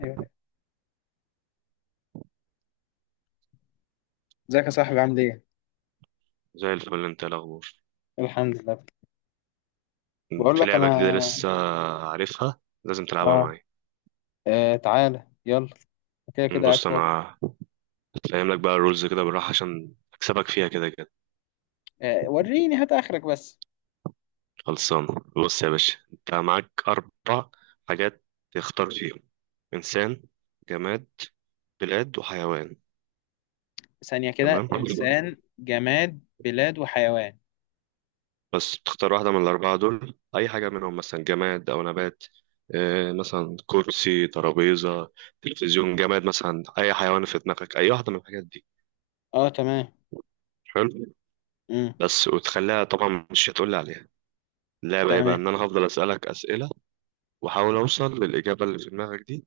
ايوه. ازيك يا صاحبي، عامل ايه؟ زي الفل. انت ايه الاخبار؟ الحمد لله. بقول في لك لعبه انا. جديده لسه عارفها، لازم تلعبها اه, معايا. آه تعالى يلا. كده كده قاعد بص فاضي. انا فاهم لك بقى الرولز كده بالراحه عشان اكسبك فيها كده كده. آه وريني هات اخرك بس. خلصان. بص يا باشا، انت معاك اربع حاجات تختار فيهم: انسان، جماد، بلاد وحيوان. ثانية كده، تمام. انسان جماد بلاد وحيوان. بس تختار واحده من الاربعه دول، اي حاجه منهم مثلا جماد او نبات. مثلا كرسي، ترابيزه، تلفزيون، جماد مثلا، اي حيوان في دماغك، اي واحده من الحاجات دي. اه تمام. حلو. امم بس وتخليها طبعا مش هتقولي عليها. اللعبة ايه بقى؟ تمام. ان انا هفضل اسألك اسئلة واحاول اوصل للاجابة اللي في دماغك دي،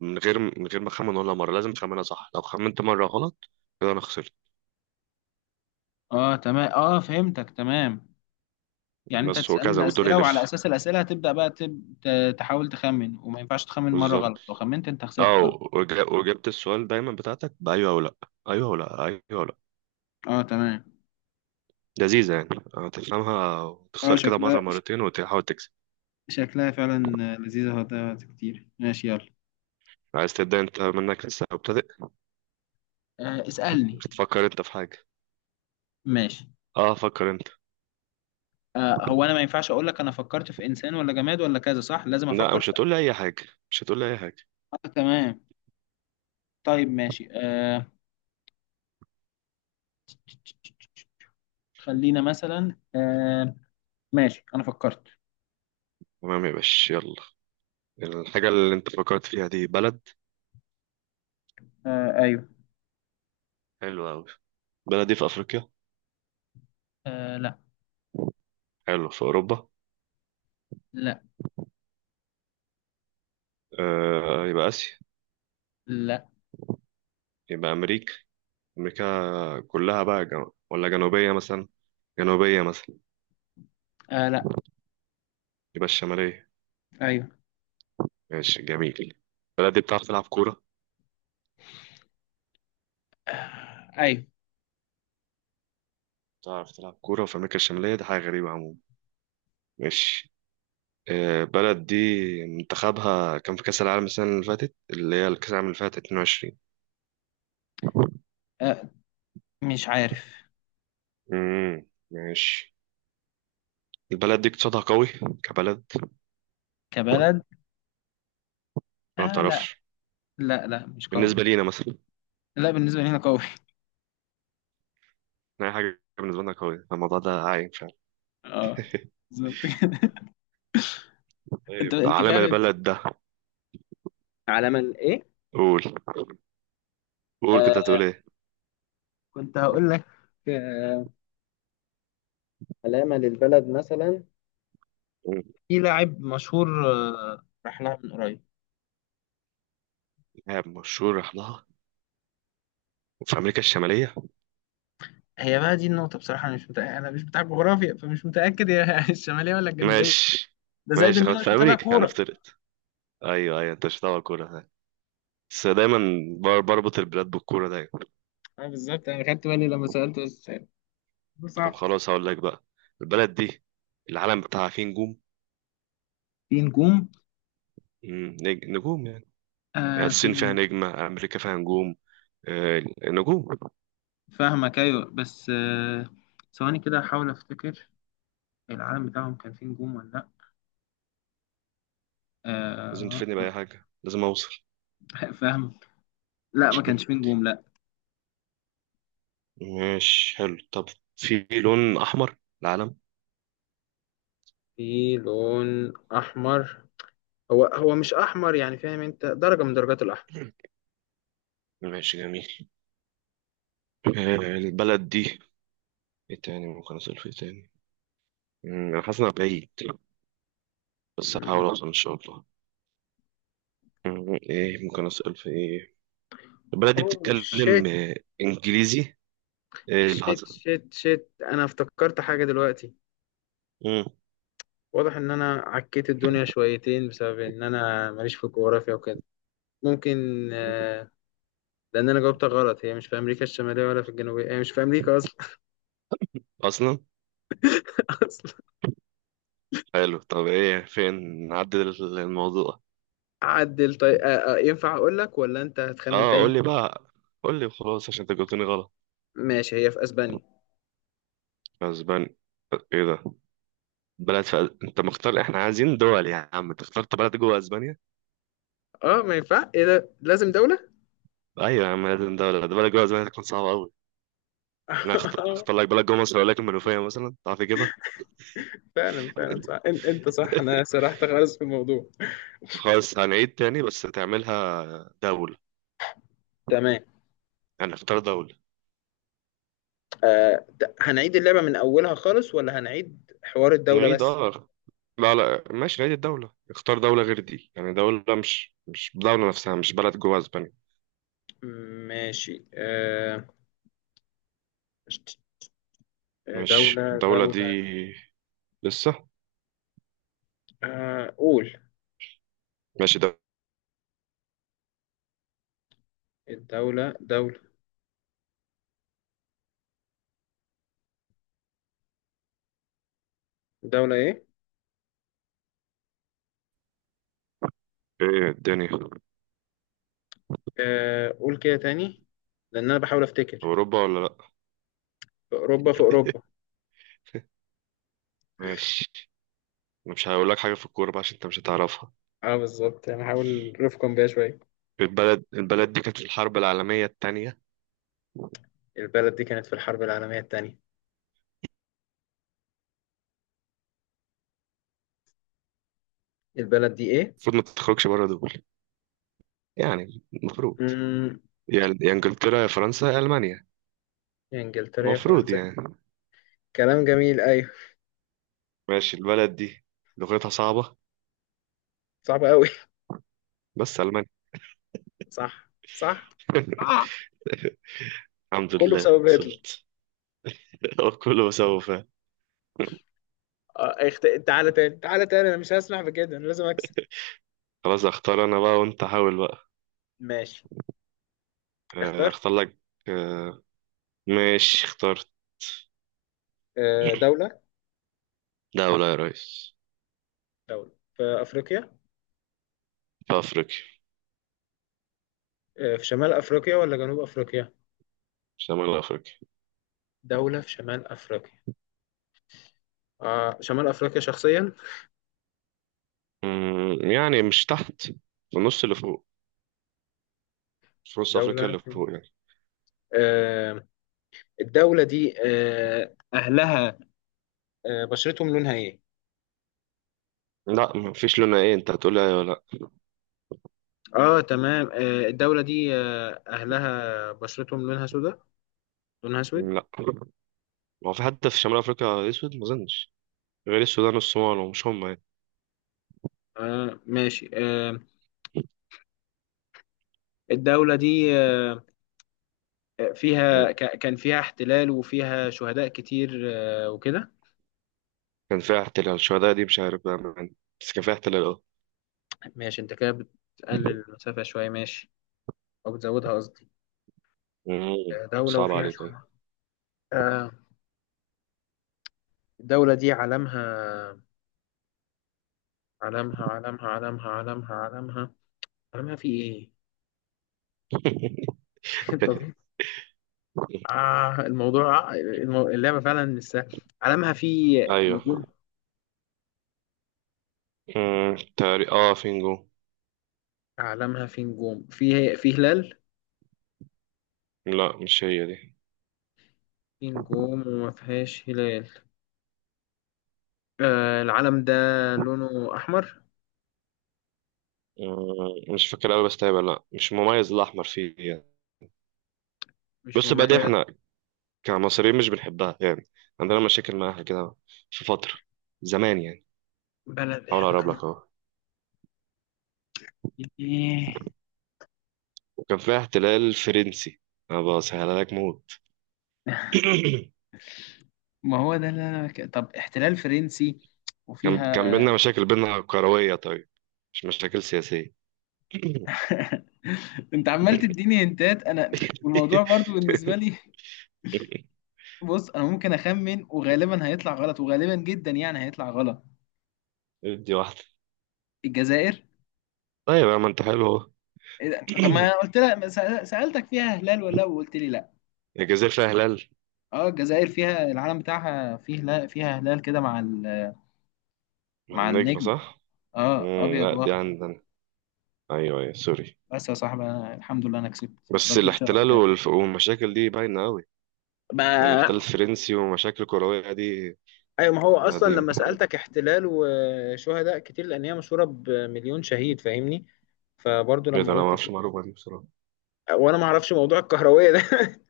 من غير ما اخمن ولا مرة. لازم تخمنها صح، لو خمنت مرة غلط كده انا خسرت. اه تمام. اه فهمتك تمام. يعني انت بس هتسألني وكذا، والدور الأسئلة، وعلى يلف. اساس الأسئلة هتبدأ بقى تحاول تخمن، وما ينفعش تخمن مرة بالظبط. غلط، لو خمنت انت خسرت اه. خلاص. وجبت السؤال دايما بتاعتك بأيوه او لا. ايوه او لا، ايوه او لا. اه تمام. لذيذة يعني، هتفهمها اه وتخسر كده مرة مرتين وتحاول تكسب. شكلها فعلا لذيذة، هتضيع وقت كتير. ماشي يلا. عايز تبدأ انت؟ منك، لسه مبتدئ. آه اسألني. تفكر انت في حاجة. ماشي. اه فكر انت. آه هو انا ما ينفعش اقول لك انا فكرت في انسان ولا جماد ولا كذا، صح؟ لازم لا، افكر مش في. هتقول لي اي حاجة. مش هتقول لي اي حاجة. آه تمام. طيب ماشي. خلينا مثلا. ماشي انا فكرت. تمام يا باشا، يلا. الحاجة اللي انت فكرت فيها دي بلد. آه ايوه. حلوة أوي. البلد دي في أفريقيا؟ آه لا. حلو، في أوروبا؟ لا. آه يبقى آسيا. لا. يبقى أمريكا. أمريكا كلها بقى، ولا جنوبية مثلا؟ جنوبية مثلا؟ آه لا. يبقى الشمالية. ايوه. ماشي، جميل. البلد دي بتعرف تلعب كورة؟ ايوه. بتعرف تلعب كورة في أمريكا الشمالية، دي حاجة غريبة عموما. ماشي. البلد دي منتخبها كان في كأس العالم السنة اللي فاتت، اللي هي الكأس العالم اللي فاتت، 22. آه مش عارف. ماشي. البلد دي اقتصادها قوي كبلد، ولا كبلد. ما آه لا. بتعرفش؟ لا لا مش قوي. بالنسبة لينا مثلا. لا، بالنسبة لي هنا قوي. أي حاجة بالنسبة لنا قوية، الموضوع ده عايم فعلا. اه بالظبط كده. انت طيب، انت علم فعلا. البلد ده؟ علامة ايه؟ قول، قول، كنت آه هتقول إيه؟ كنت هقول لك. آه، علامة للبلد مثلا، في لاعب مشهور راح لها من قريب. إرهاب مشهور راح لها في أمريكا الشمالية. هي بقى دي النقطة، بصراحة أنا مش متأكد، أنا مش بتاع جغرافيا، فمش متأكد هي الشمالية ولا الجنوبية. ماشي. ده زائد ماشي إن أنا خلاص، مش في متابع أمريكا كورة. هنفترض. أيوه أيوه، أنت مش هتعرف الكورة ده. بس دايما بربط البلاد بالكورة دايما. أه بالظبط، أنا خدت بالي لما سألت بس. ده طب صعب. خلاص هقول لك بقى، البلد دي العلم بتاعها فيه نجوم. في نجوم. نجوم يعني. يعني آه في الصين فيها نجوم. نجمة، أمريكا فيها نجوم. آه، نجوم. فاهمك أيوه بس. ثواني كده أحاول أفتكر، العالم بتاعهم كان فيه نجوم ولا لأ. لازم آه. تفيدني بأي حاجة، لازم أوصل. فاهم. لا ما كانش فيه نجوم، لا. ماشي حلو. طب في لون أحمر العلم؟ في لون أحمر. هو مش أحمر، يعني فاهم، أنت درجة من درجات ماشي جميل. آه، البلد دي ايه تاني ممكن أسأل في إيه تاني؟ أنا حاسس إنها بعيد بس هحاول الأحمر. أوصل إن شاء الله. ايه ممكن أسأل في ايه؟ البلد دي اوه بتتكلم شيت إنجليزي؟ ايه اللي شيت حصل؟ شيت شيت، انا افتكرت حاجه دلوقتي. مم. واضح ان انا عكيت الدنيا شويتين، بسبب ان انا ماليش في الجغرافيا وكده. ممكن مم. آه، لان انا جاوبتها غلط، هي مش في امريكا الشماليه ولا في الجنوبيه، هي مش في امريكا اصلا. أصلا. اصلا. حلو، طب ايه، فين؟ نعدل الموضوع. عدل طيب. ينفع اقول لك ولا انت هتخمن اه قول تاني؟ لي بقى، قول لي وخلاص عشان انت جاوبتني غلط. ماشي، هي في اسبانيا. اسبانيا؟ ايه ده؟ انت مختار، احنا عايزين دول يا عم، انت اخترت بلد جوه اسبانيا. اه ما ينفع، ايه ده، لازم دوله. ايوه يا عم لازم ده، ولا ده بلد جوه زمان تكون صعبه قوي. انا اختار لك بلد جوه مصر، اقول لك المنوفيه مثلا، تعرف تجيبها؟ فعلا فعلا صح، انت صح، انا سرحت خالص في الموضوع. خلاص هنعيد تاني، بس تعملها دوله، تمام. يعني اختار دوله. هنعيد اللعبة من أولها خالص، ولا هنعيد حوار الدولة نعيد بس؟ اه. لا لا ماشي، نعيد الدوله، اختار دوله غير دي، يعني دوله، مش دوله نفسها، مش بلد جوه اسبانيا. ماشي. ماشي، دولة الدوله دي دولة لسه. قول. ماشي ده. الدولة دولة دولة إيه؟ ايه الدنيا؟ قول كده تاني، لأن أنا بحاول أفتكر. اوروبا ولا لا؟ في أوروبا، في أوروبا. ماشي. انا مش هقول لك حاجه في الكوره بقى عشان انت مش هتعرفها. أه بالظبط، أنا هحاول رفقا بيها شوية. البلد دي كانت في الحرب العالميه التانية. البلد دي كانت في الحرب العالمية التانية. البلد دي إيه؟ المفروض ما تخرجش بره، يعني المفروض مم، يا انجلترا يا فرنسا يا المانيا، يا إنجلترا يا المفروض فرنسا. يعني. كلام جميل أيوه. ماشي. البلد دي لغتها صعبة. صعب أوي. بس المانيا. صح صح. آه. الحمد كله لله بسبب هتلر. وصلت. كله بسببه فعلا. تعالى تاني، تعالى تاني، انا مش هسمح بكده، انا لازم اكسب. خلاص اختار انا بقى، وانت حاول بقى. ماشي آه، اختار. اختار لك. آه، ماشي اخترت. دولة. دولة يا ريس. دولة في افريقيا. في افريقيا. في شمال افريقيا ولا جنوب افريقيا؟ شمال افريقيا. دولة في شمال افريقيا. آه شمال افريقيا شخصيا. أمم، يعني مش تحت، في النص اللي فوق، في نص افريقيا دولة اللي في... فوق يعني. آه الدولة دي اهلها، بشرتهم لونها ايه؟ لا مفيش لون، ايه انت هتقول لي ايه ولا؟ اه تمام. الدولة دي اهلها بشرتهم لونها سوداء، لونها اسود. لا لا. هو في حد في شمال افريقيا اسود؟ ما اظنش، غير السودان والصومال، ومش هم يعني. آه ماشي. الدولة دي فيها كان فيها احتلال، وفيها شهداء كتير وكده. كان فيها احتلال. الشهداء دي مش عارف بقى بس كان فيها احتلال اه. ماشي، انت كده بتقلل المسافة شوية، ماشي. او بتزودها قصدي. مم. دولة صعب وفيها عليك أيوة. شهداء. آه، الدولة دي علمها علمها علمها علمها علمها علمها في ايه؟ طب- اللعبة فعلا لسه علمها في أيوه. نجوم مم. تاري اه فينجو. في هلال. لا مش هي دي. في نجوم وما فيهاش هلال. العلم ده لونه أحمر. مم. مش فاكر أوي بس تقريبا لا مش مميز الأحمر فيه يعني. مش بص بقى، دي مميز. احنا كمصريين مش بنحبها يعني، عندنا مشاكل معاها كده، في فترة زمان يعني. بلد حاول احنا أقرب لك كنا. أهو. ايه. وكان فيها احتلال فرنسي. أنا بسهلها لك موت. ما هو ده اللي انا طب احتلال فرنسي، كان وفيها. كان بينا مشاكل، بينا كروية طيب، مش مشاكل سياسية. انت عمال تديني هنتات انا، والموضوع برضو بالنسبه لي. بص انا ممكن اخمن، وغالبا هيطلع غلط، وغالبا جدا يعني هيطلع غلط. ادي واحدة. الجزائر. طيب يا ما انت حلو اهو. إيه ده؟ طب ما انا قلت لك سالتك فيها هلال ولا لا، وقلت لي لا. الجزائر فيها هلال اه الجزائر فيها، العلم بتاعها فيه هلال، فيها هلال كده مع ال... مع مع النجمة النجمه. صح؟ اه مم ابيض لا، دي واخضر. عندنا. ايوه ايوه سوري. بس يا صاحبي، أنا الحمد لله انا كسبت بس رديت شرفي الاحتلال تاني. والمشاكل دي باينة قوي، يعني ما. احتلال فرنسي ومشاكل كروية دي. ايوه ما هو احنا اصلا قديم. لما سألتك احتلال وشهداء كتير، لان هي مشهورة بمليون شهيد، فاهمني. فبرضه ايه ده، لما انا ما قلت اعرفش كده. المعلومة دي بصراحة. وانا ما اعرفش موضوع الكهروية ده.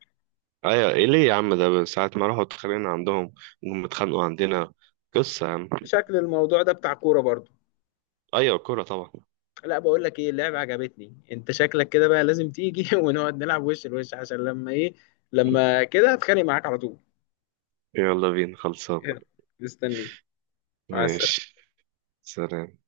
ايوه، ايه ليه يا عم؟ ده ساعة ما راحوا اتخانقنا عندهم، وهم اتخانقوا عندنا، قصة يا عم. شكل الموضوع ده بتاع كورة برضه. ايوه الكورة طبعا. لا بقول لك ايه، اللعبة عجبتني، انت شكلك كده بقى لازم تيجي ونقعد نلعب وش لوش، عشان لما ايه، لما كده اتخانق معاك على طول. يلا بينا، خلصان. مستني. مع السلامة. ماشي. سلام.